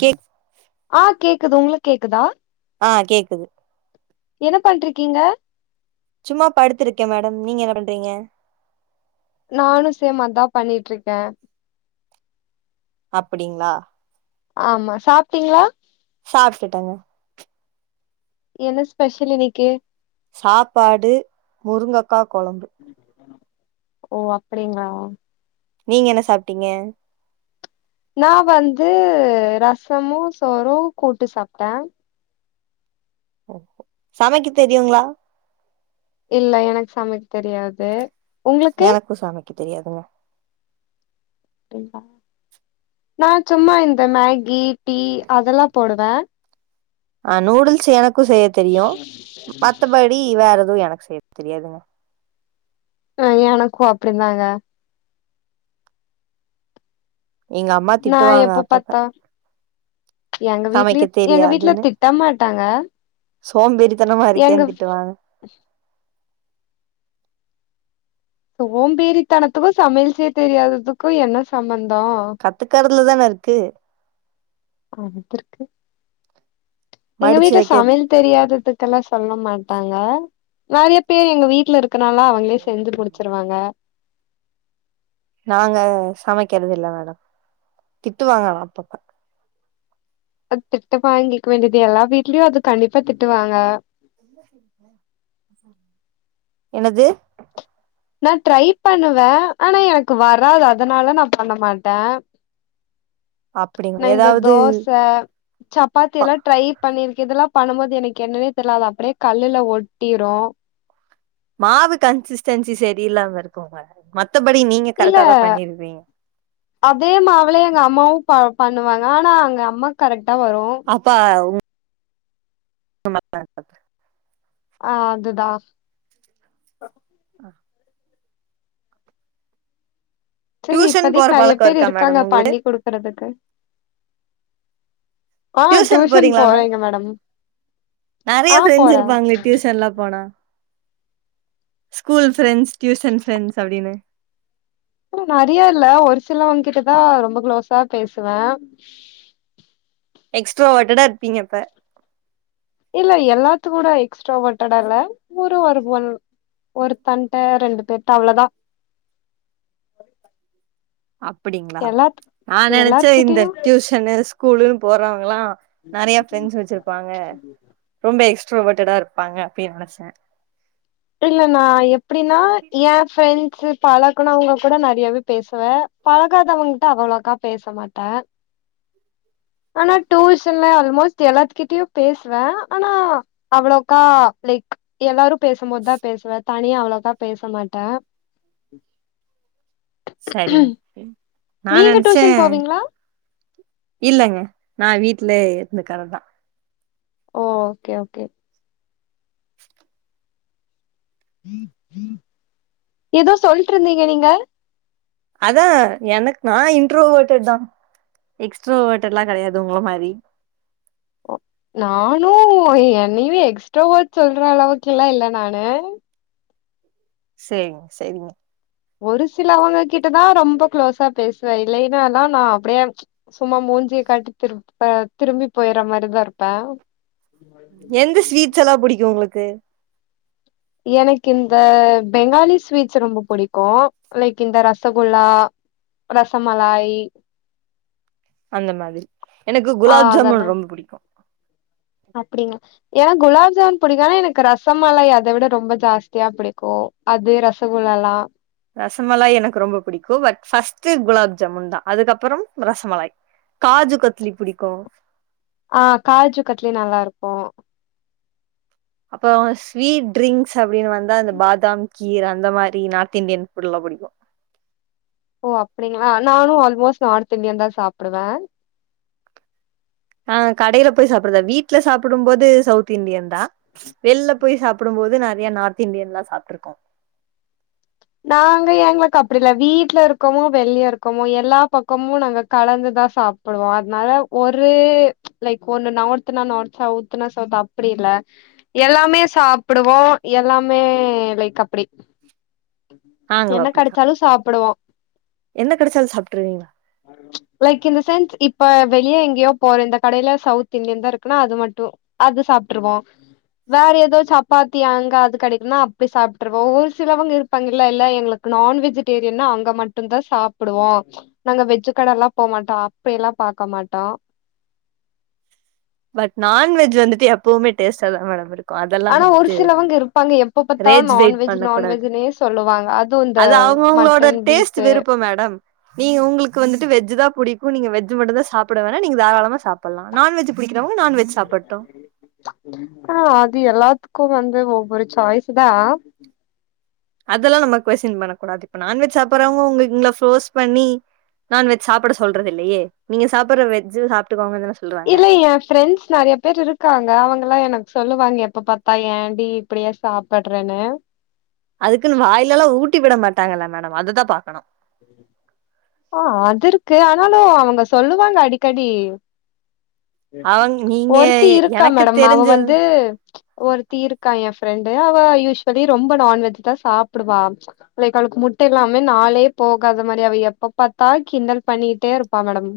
Cake அ கேக்குது உங்ளுக்கு கேக்குதா அ கேக்குது என்ன பண்ட்டிருக்கீங்க சும்மா படுத்திருக்கே மேடம் நீங்க என்ன பண்றீங்க நானு சேம் அதா பண்ணிட்டு இருக்கே அப்டிங்ளா ஆமா சாப்ட்டீங்ளா சாப்பிட்டுட்டேங்க என்ன ஸ்பெஷல் இன்னிக்கி சாப்பாடு முருங்கக்கா கொழம்பு ஓ அப்டிங்ளா நீங்க என்ன சாப்பிட்டீங்க நா வந்து ரசமு சோறு கூட்டு சாப்ட்டே ஓஹோ சமைக்க தெரியுங்ளா இல்ல எனக்கு சமைக்க தெரியாது உங்களுக்கு எனக்கு சமைக்க தெரியாதுங்க நா சும்மா இந்த மேகி டீ அதெல்லா போடுவே அ நூடுல்ஸ் எனக்கு செய்ய தெரியு மத்தபடி வேற எதுவு எனக் செய்யத் தெரியாதுங்க அ எனக்கு அப்டிந்தாங்க எங்க அம்மா நா திட்டுவாங்க எப்ப அப்பப்ப பாத்தா எங்க சமைக்க வீட்லயு எங்க வீட்ல திட்ட மாட்டாங்க சோம்பறித்தனமா எங்க இருக்கேனு திட்டு வாங்க சோம்பேறித்தனத்துக்கு சமையல் செய்ய தெரியாததுக்கு என்ன சம்மந்தோ தானே இருக்கு அது இருக்கு எங்க மடிச்சு வீட்ல வைக்க சமையல் தெரியாத க்கெல்லா சொல்ல மாட்டாங்க நெறைய பேர் எங்க வீட்ல இருக் க்கனாலா அவங்களே செஞ்சு முடிச்சிருவாங்க நாங்க சமைக்கறதில்ல மேடம் திட்டு வாங்கனு அப்பப்ப அ திட்டு வாங்கிக்க வேண்டியது எல்லா வீட்லயு அது கண்டிப்பா திட்டுவாங்க என்னது நா ட்ரை பண்ணுவே ஆனா எனக்கு வராது அதுனால நா பண்ண மாட்ட நா அப்டிங்களா இந்த ஏதாவது தோச சப்பாத்தி பா எல்லா ட்ரை பண்ணிருக் இதெல்லா பண்ணும்போது எனக்கு என்னன்னே தெரியது அப்டியே கல்லுல ஒட்டிரு மாவு கன்சிஸ்டன்சி செரியில்லாம இருக்கும்ங்க மத் இல்ல அதே மாவுலயே எங்க அம்மாவு ப்பா பண்ணுவாங்க ஆனா அங்க அம்மா கரெக் அப்ப உ மத்தாபடி அ அதுதா ஆஹ செரி டியூஷன் போற இப்பதைக்கு நெறைய பழக்கோ பேர் இருக்கா இருக்காங்க மேடம் உங்களுக்கு பண்ணி குடுக்குறதுக்கு அ டியூஷன் போறேங்க மேடம் நெறைய ஆ ஃப்ரெண்ட்ஸ் போறே இருப்பாங்களே டியூசன்ல்லா போனா ஸ்கூல் ஃப்ரெண்ட்ஸ் டியூசன் ஃப்ரெண்ட்ஸ் அப்டின்னு நெறைய இல்ல ஒரு சிலவங்கிட்டதா ரொம்ப குளோஸா பேசுவ [unintelligible] எக்ஸ்ட்ராவோட்டடா இருப்பீங்க அப்ப இல்ல எல்லாத்து கூட எக்ஸ்ட்ராவோட்டடா இல்ல ஒரு ஒன் ஒருதன்ட ரெண்டு பேர்ட்ட அவ்ளோதா அப்பிடிங்களா எல்லாத் நா நெனைச்சே இந்த எல்லாத்கிட்டயு டியூஷன்ன ஸ்கூலுன்னு போறாவங்கள்ளா நெறைய ஃப்ரரெண்ட்ஸ் வெச்சிருப்பாங்க ரொம்ப எக் ட்ரோவோட்டா இருப்பாங்க அப்டின்னு நெனைச்சே இல்ல நா எப்டின்னா ஏ ஃப்ரண்ட்சு பழக்கணும்வங்க கூட நெறையாவே பேசுவ பழகாதவங்கிட்ட அவ்ளோக்கா பேச மாட்ட ஆனா டியூஷன்ல ஆல்மோஸ்ட் எல்லாத்துக்கிட்டயு பேசுவ ஆனா அவ்ளோக்கா லைக் எல்லாரு பேசும்போது தா பேசுவ தனிய அவ்ளோக்கா பேச மாட்ட [inaudible] செரிங் நா நீங்க நெனைச்ச டியூஷன் போவீங்களா இல்லங்க நா வீட்லயே இருந்துக்கிறதுதா ஓ ஓகே ஓகே [unintelligible] ஏதோ சொல்ட்டு இருந்தீங்க நீங்க அதா எனக்கு நா இன்ட்ரோவோட்டர் தா எக்ஸ்ட்ராவோட்டர் எல்லா கெடையாது உங்கள மாதிரி ஒ நானு என்னயு எக்ஸ்ட்ராவோட் சொல்ற அளவுக்கெல்லா இல்ல நானு சேரிங் சேரிங் ஒரு சில அவங்க கிட்டதா ரொம்ப குளோஸா பேசுவே இல்லைன்னா நா அப்டியே சும்மா மூஞ்சிய காட்டி திரு திரும்பி போய்ற மாதிரிதா இருப்ப எந்த ஸ்வீட்ஸ் எல்லா புடிக்கு உங்ளுக்கு எனக்கு இந்த பெங்காலி ஸ்வீட்ஸ் ரொம்ப பிடிக்கு லைக் இந்த ரசகுல்லா ரசமலாய் அந்த மாதிரி எனக்கு ஆ குலாப் அதெல்லா ஜாமுன் ரொம்ப புடிக்கு ஏனா குலாப் ஜாமன் புடிக்கு ஆனா எனக்கு ரசமலாய் அத விட ரொம்ப ஜாஸ்தியா புடிக்கு அது ரசகு ல்லா ரசமலாய் எனக்கு ரொம்ப பிடிக்கு பட் ஃபர்ஸ்ட் குலாப் ஜாமுன் தா அதுக்கப்புறம் ரசமுலாய் காஜு கட்லி புடிக்கு ஆ காஜு கட்லி நல்லாருக்கு அப்பற ஸ்வீட் ட்ரிங்க்ஸ் அப்டின் வந்தா அந்த பாதாம் கீர் அந்த மாரி நார்த் இன்டியன் ஃபுட் ல புடிக்கு ஓ அப்டிங்ளா நானு அல்மோஸ்ட் நார்த் இன்டியன் தா சாப்புடுவ ஆ கடையில போய் சாப்டறதா வீட்ல சாப்டும் போது சவுத் இண்டியன் தா வெளில போய் சாப்புடும் போது நறையா நார்த் இன்டியன்லா சாப்ட்ருக்கோ [unintelligible] நாங்க எங்ளுக்கு அப்டி இல்ல வீட்ல இருக்கமோ வெளிய இருக்கமோ எல்லா பக்கமு நாங்க கலந்து தா சாப்புடுவோ அதனால ஒரு லைக் ஒண்ணு நார்த்துனா நார்த் சௌத்துனா சௌத் அப்பிடி இல்ல எல்லாமே சாப்புடுவோ எல்லாமே லைக் அப்பிடி நாங்களு அப்படித்தா என்ன கெடைச்சாலு சாப்ட்டுருவிங்ளா லைக் இன் த சென்ஸ் இப்ப வெளியே எங்கயோ போற இந்த கடையில சவுத் இண்டியன் தா இருக்குனா அது மட்டு அது சாப்ட்ருவோ வேற ஏதோ சப்பாத்தி அங்க அது கெடைக்குனா அப்டி சாப்ட்ருவோ ஒரு சிலவங்க இரு பங்கால்ல இல்ல எங்களுக்கு நான் வெஜிடேரியன்னா அங்க மட்டுந்தா சாப்டுவோ நாங்க வெஜு கட எல்லா போ மாட்டோ அப்பயெல்லா பாக்க மாட்டோ பட் நான்வெஜ் வந்துட்டு எப்பவுமே டேஸ்டா தா மேடம் இருக் ஆனா ஒரு சிலவங்க இருப்பாங்க எப்ப பாத்தாலு ரேஜ் வெயிட் நான்வெஜ் பண்ண நான்வெஜ்னே சொல்லுவாங்க அது இந்த அவுங்கவுங்களோட மட்டன் பீஃப் டேஸ்ட் விருப்ப மேடம் நீங்க உங்களுக்கு வந்துட்டு வெஜ் தா புடிக்கு நீங்க வெஜ் மட்டுந்தா சாப்டுவேனா நீங்க தாராளமா சாப்படலா நான்வெஜ் புடிக்கிறவங்க நான்வெஜ் சாப்பட்டு ஓ அது எல்லாத் கு வந்து ஒவ்வொரு சாய்ஸ் தா இதெல்லா நம்ம கொஸின் பண்ணக்கூடாது இப்ப நான்வெஜ் சாப்படறவங்க உங் உங்கள ஃப்ரோஸ் பண்ணி நான்வெஜ் சாப்பட சொல்றது இல்லையே நீங்க சாப்படற வெஜ்ஜு சாப்ட்டுக்கோங்கன்தான இல்ல எ ஃப்ரெண்ட்ஸ் நெறைய பேர் இருக்காங்க அவங்கல்லா எனக் சொல்லுவாங்க எப்ப பாத்தா ஏண்டி இப்டியா சாப்படறேனு அதுக்குனு வாய்ல எல்லா ஊட்டி விட மாட்டாங்கல்ல மேடம் அதுதா பாக்கணு உஹம் ஆ அது இருக்கு ஆனாலு அவங்க சொல்லுவாங்க அடிக்கடி அவங்க நீங்க ஒருத்தி இருக்கா எனக்கு மேடம் அவ தெரிஞ்ச வந்து ஒருத்தி இருக்கா எ ஃப்ரெண்டு அவ யூஸ்வலி ரொம்ப நான்வெஜ் தா சாப்பிடுவா லைக் அவுளுக் முட்டை இல்லாமே நாளே போகாத மாரி அவ எப்ப பாத்தா கிண்டல் பண்ணிட்டே இருப்பா மேடம்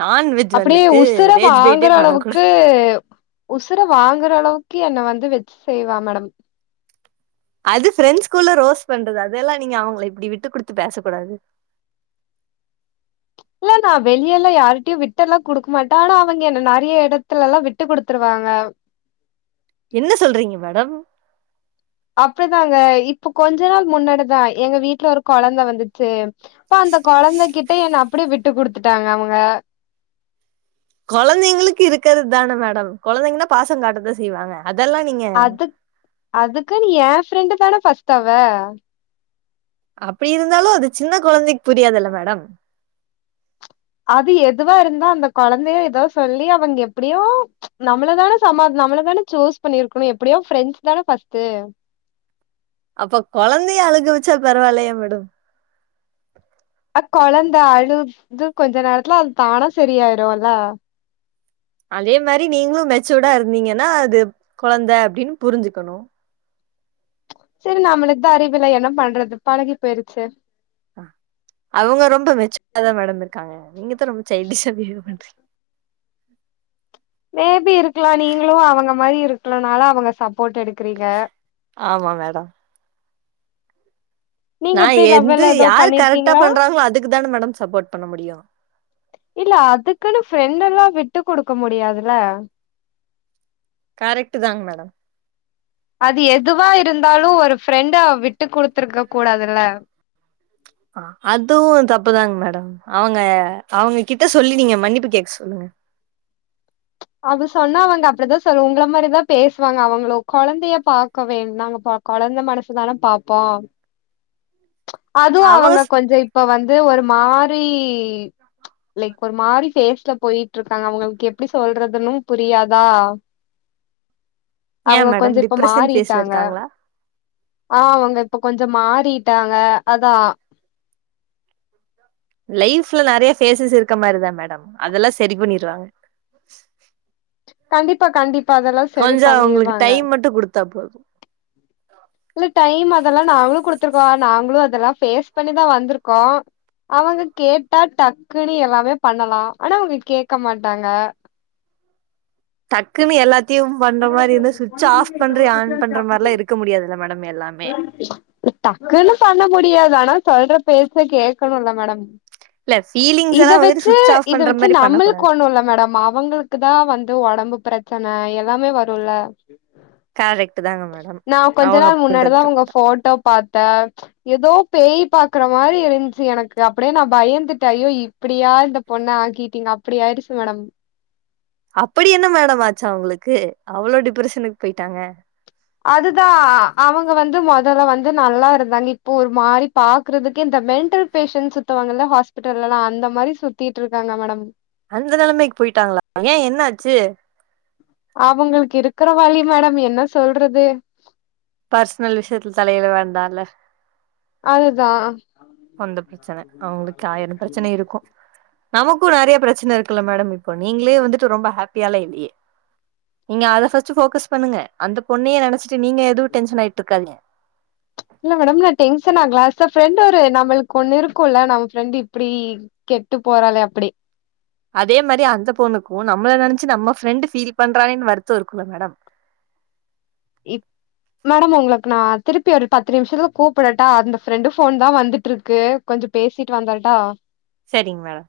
நா அப்படியே உசுர வாங்கற அளவுக்கு உசுர வாங்கற அளவுக்கு என்ன வந் து வெச்சு செய்வா மேடம் அது ஃபிரெண்ஸ்குள்ள ரோஸ் பண்றது அதெல்லா நீங்க அவங்கள இப்பிடி விட்டு குடுத்து பேச கூடாது இல்ல நா வெளியெல்லா யாருட்டயு விட்டெல்லா குடுக்க மாட்டே ஆனா அவங்க என்ன நெறைய எடத்துலல்லா விட்டுக் குடுத்துருவாங்க என்ன சொல்றிங்க மேடம் அப்டிதாங்க இப்ப கொஞ்ச நாள் முன்னாடிதா எங்க வீட்ல ஒரு கொழந்த வந்துச்சு அப்ப அந்த கொழந்தைகிட்ட என்ன அப்டிய விட்டுக் குடுத்துட்டாங்க அவங்க கொழந்தைங்களுக்கு இருக்றதான மேடம் கொழந்தைங்கனா பாசங் காட்டத்தா செய் செய்வாங்க அதெல்லா நீங்க அதுக்குன் எ ஃப்ரெண்டு தானே ஃபஸ்ட்டு அவ அப்டி இருந்தாலு அது சின்ன கொழந்தைக்கு புரியாதுல மேடம் அது எதுவா இருந்தா அந்த கொழந்தைய எதோ சொல்லி அவுங்க எப்டியு நம்மளதான சமாத் நம்மளதான சூஸ் பண்ணிருக்கணு எப்டியோ ஃப்ரெண்ட்ஸ் தான ஃபஸ்ட்டு அப்ப கொழந்தைய அழுக வச்சா பரவால்லயா மேடம் அ கொழந்த அழுது கொஞ்ச நேரத்துல அது தானா சரியாயிடுல அதே மாரி நீங்களு மெச்சூடா இருந்தீங்கனா அது கொழந்த அப்டினு புரிஞ்சுக்கணு செரி நம்மளுக்குதா அறிவில்ல என்ன பண்றது பழகி போயிருச்சு ஆ அவ்ங்க ரொம்ப மெச்சூடா தா மேடம் இருக்காங்க நீங்கதா ரொம்ப சைல்டிஷா பிகேவ் பண்றீங் மே பி இருக்லா நீங்களு அவங்க மாரி இருக்குறனால அவங்க சாப் போட்டு எடுக்கறீங்க ஆமா மேடம். நீங்க நா எப்டி என்ந்து லவ்வெல்லா ஏதோ யாரு கரெக்டா பண்ணிருக்கீங்களா பண்றாங்ளோ அதுக்கு தான மேடம் சப்போர்ட் பண்ண முடியு இல்ல அதுக்குன்னு ஃப்ரெண்டெல்லா விட்டு கொடுக்க முடியாதுல கரெக்ட்டுதாங்க மேடம் அது எதுவா இருந்தாலு ஒரு ஃப்ரெண்ட விட்டு குடுத்துருக்க கூடாதுல ஆ அதுவு தப்புதாங்க மேடம் அவ்ங்க அவ்ங்க கிட்ட சொல்லி நீங்க மன்னிப்பு கேக்க சொல்லுங்க அது சொன்னா அவங்க அப்டிதா சொல்லுவாங் உங்கள மாரிதா பேசுவாங்க அவங்களு கொழந்தைய பாக்க வேண்டாங்கபா கொழந் ந்த மனசுதானே பாப்போ அதுவு அவங்க கொஞ்சொ இப்ப வந்து ஒரு மா ரி லைக் ஒரு மாரி ஃபேஸ்ல போயிட்ருக்காங்க அவங்களுக்கு எப்டி சொ சொல்றதுனு புரியாதா ஏ அவ்ங்க கொஞ்ச மேடம் இப்ப டிப்ரஷன் ஃபேஸ்ல மாறிட்டாங்க இருக்காங்களா ஆ அவ்ங்க இப்ப கொஞ்ச மாறிட்டாங்க அதா லைஃப்ல நெறைய ஃபேசஸ் இருக்க மாரிதா மேடம் அதெல்லா செரி பண்ணிருவாங்க கண்டிப்பா கண்டிப்பா அதெல்லா செரி கொஞ்சோ அவங்களுக்கு பண்ணிருவாங்க டைம் மட்டு குடுத்தா போது இல்ல டைம் அதெல்லா நாங்களு குடுத்துருக்கோ நாங்களு அதெல்லா ஃபேஸ் பண்ணிதா வந்திருக்கோ அவுங்க கேட்டா டக்குன்னு எல்லாமே பண்ணலா ஆனா அவங்க கேக்க மாட்டாங்க டக்குன்னு எல்லாத்தையும் பண்ண மாரி இருந்தா சுவிட்ச்ச ஆஃப் பண்று ஆன் பண்ற மார்லா இருக்க முடியாதுல்ல மேடம் எல்லாமே டக்குன்னு பண்ண முடியாது ஆனா சொல்ற பேச்ச கேக்கணுல மேடம் பிளஸ் இத வச்சு இத வச்சு நம்ளுக்கு கூடாது ஒன்னு இல்ல மேடம் அவங்களுக்கு தா வந்து ஒடம்புப் பிரச்சன எல்லாமே வருல கரெக்ட்டுதாங்க மேடம் அவ்ங்க இந்த இப்பதா ஒங்க ஃபோட்டோ பாத்தே எதோ பேய் பாக்குற மாரி இருந்ச்சு எனக்கு அப்டே நா பயந்துட்டே ஐயோ இப்டியா இந்த பொ ண்ண ஆக்கிட்டீங்க அப்டி ஆயிருச்சு மேடம் அப்டி என்ன மேடம் ஆச்சு அவ்ங்களுக்கு அவளோ டிப்ரஷனுக்கு போயிட்டாங்க அதுதா அவுங்க வந்து மொதல்ல வந்து நல்லா இருந்தாங்க இப்போ ஒரு மாரி பாக்குறதுக்கே இந்த மெண்ட்டல் பேஷன்ட் சுத்துவாங்கல்ல ஹாஸ்பிட்டல்லலா அந்த மாரி சுத்திட்ருக்காங்க மேடம் அந்த நெலமைக்கு போயிட்டாங்ளா ஏ என்னாச்சு அவுங்களுக்கு இருக்குற வலி மேடம் என்ன சொல்றது பர்ஸ்னல் விஷ்யத்துல தலையிட வேண்டால்ல அதுதா சொந்த பிரச்சன அவ்ங்களுக்கு ஆயிர பிரச்சன இருக்கு நமக்கு நெறைய பிரச்சன இருக்குல்ல மேடம் இப்ப நீங்ளே வந்துட்டு ரொம்ப ஹாப்பியாலா இல்லையே நீங்க அத ஃபஸ்ட்டு ஃபோக்கஸ் பண்ணுங்க அந்த பொண்ணையே நெனச்சிட்டு நீங்க எதுவு டென்ஷன் ஆயிட்ருக்காதீங்க இல்ல மேடம் நா டென்ஷன் ஆகலா அஸ் அ ஃப்ரெண்ட் ஒரு நம்மளுக்கு ஒன்னு இருக்குல்ல நம்ம ஃப்ரெண்டு இப்டி கே கெட்டு போறாளே அப்டி அதே மாரி அந்த பொண்ணுக்கு நம்மள நெனைச்சு நம்ம ஃப்ரெண்டு் ஃபீல் பண்றாலேனு வருத்தோ இருக்குல்ல மேடம் இப் மேடம் உங்களுக்கு நா திருப்பி ஒரு பத்து நிமிஷத்துல கூப்பிடட்டா அந்த ஃப்ரெண்டு ஃபோன் தா வந்துட்டு இருக்கு கொஞ் ரு பேசிட்டு வந்தரட்டா செரிங் மேடம்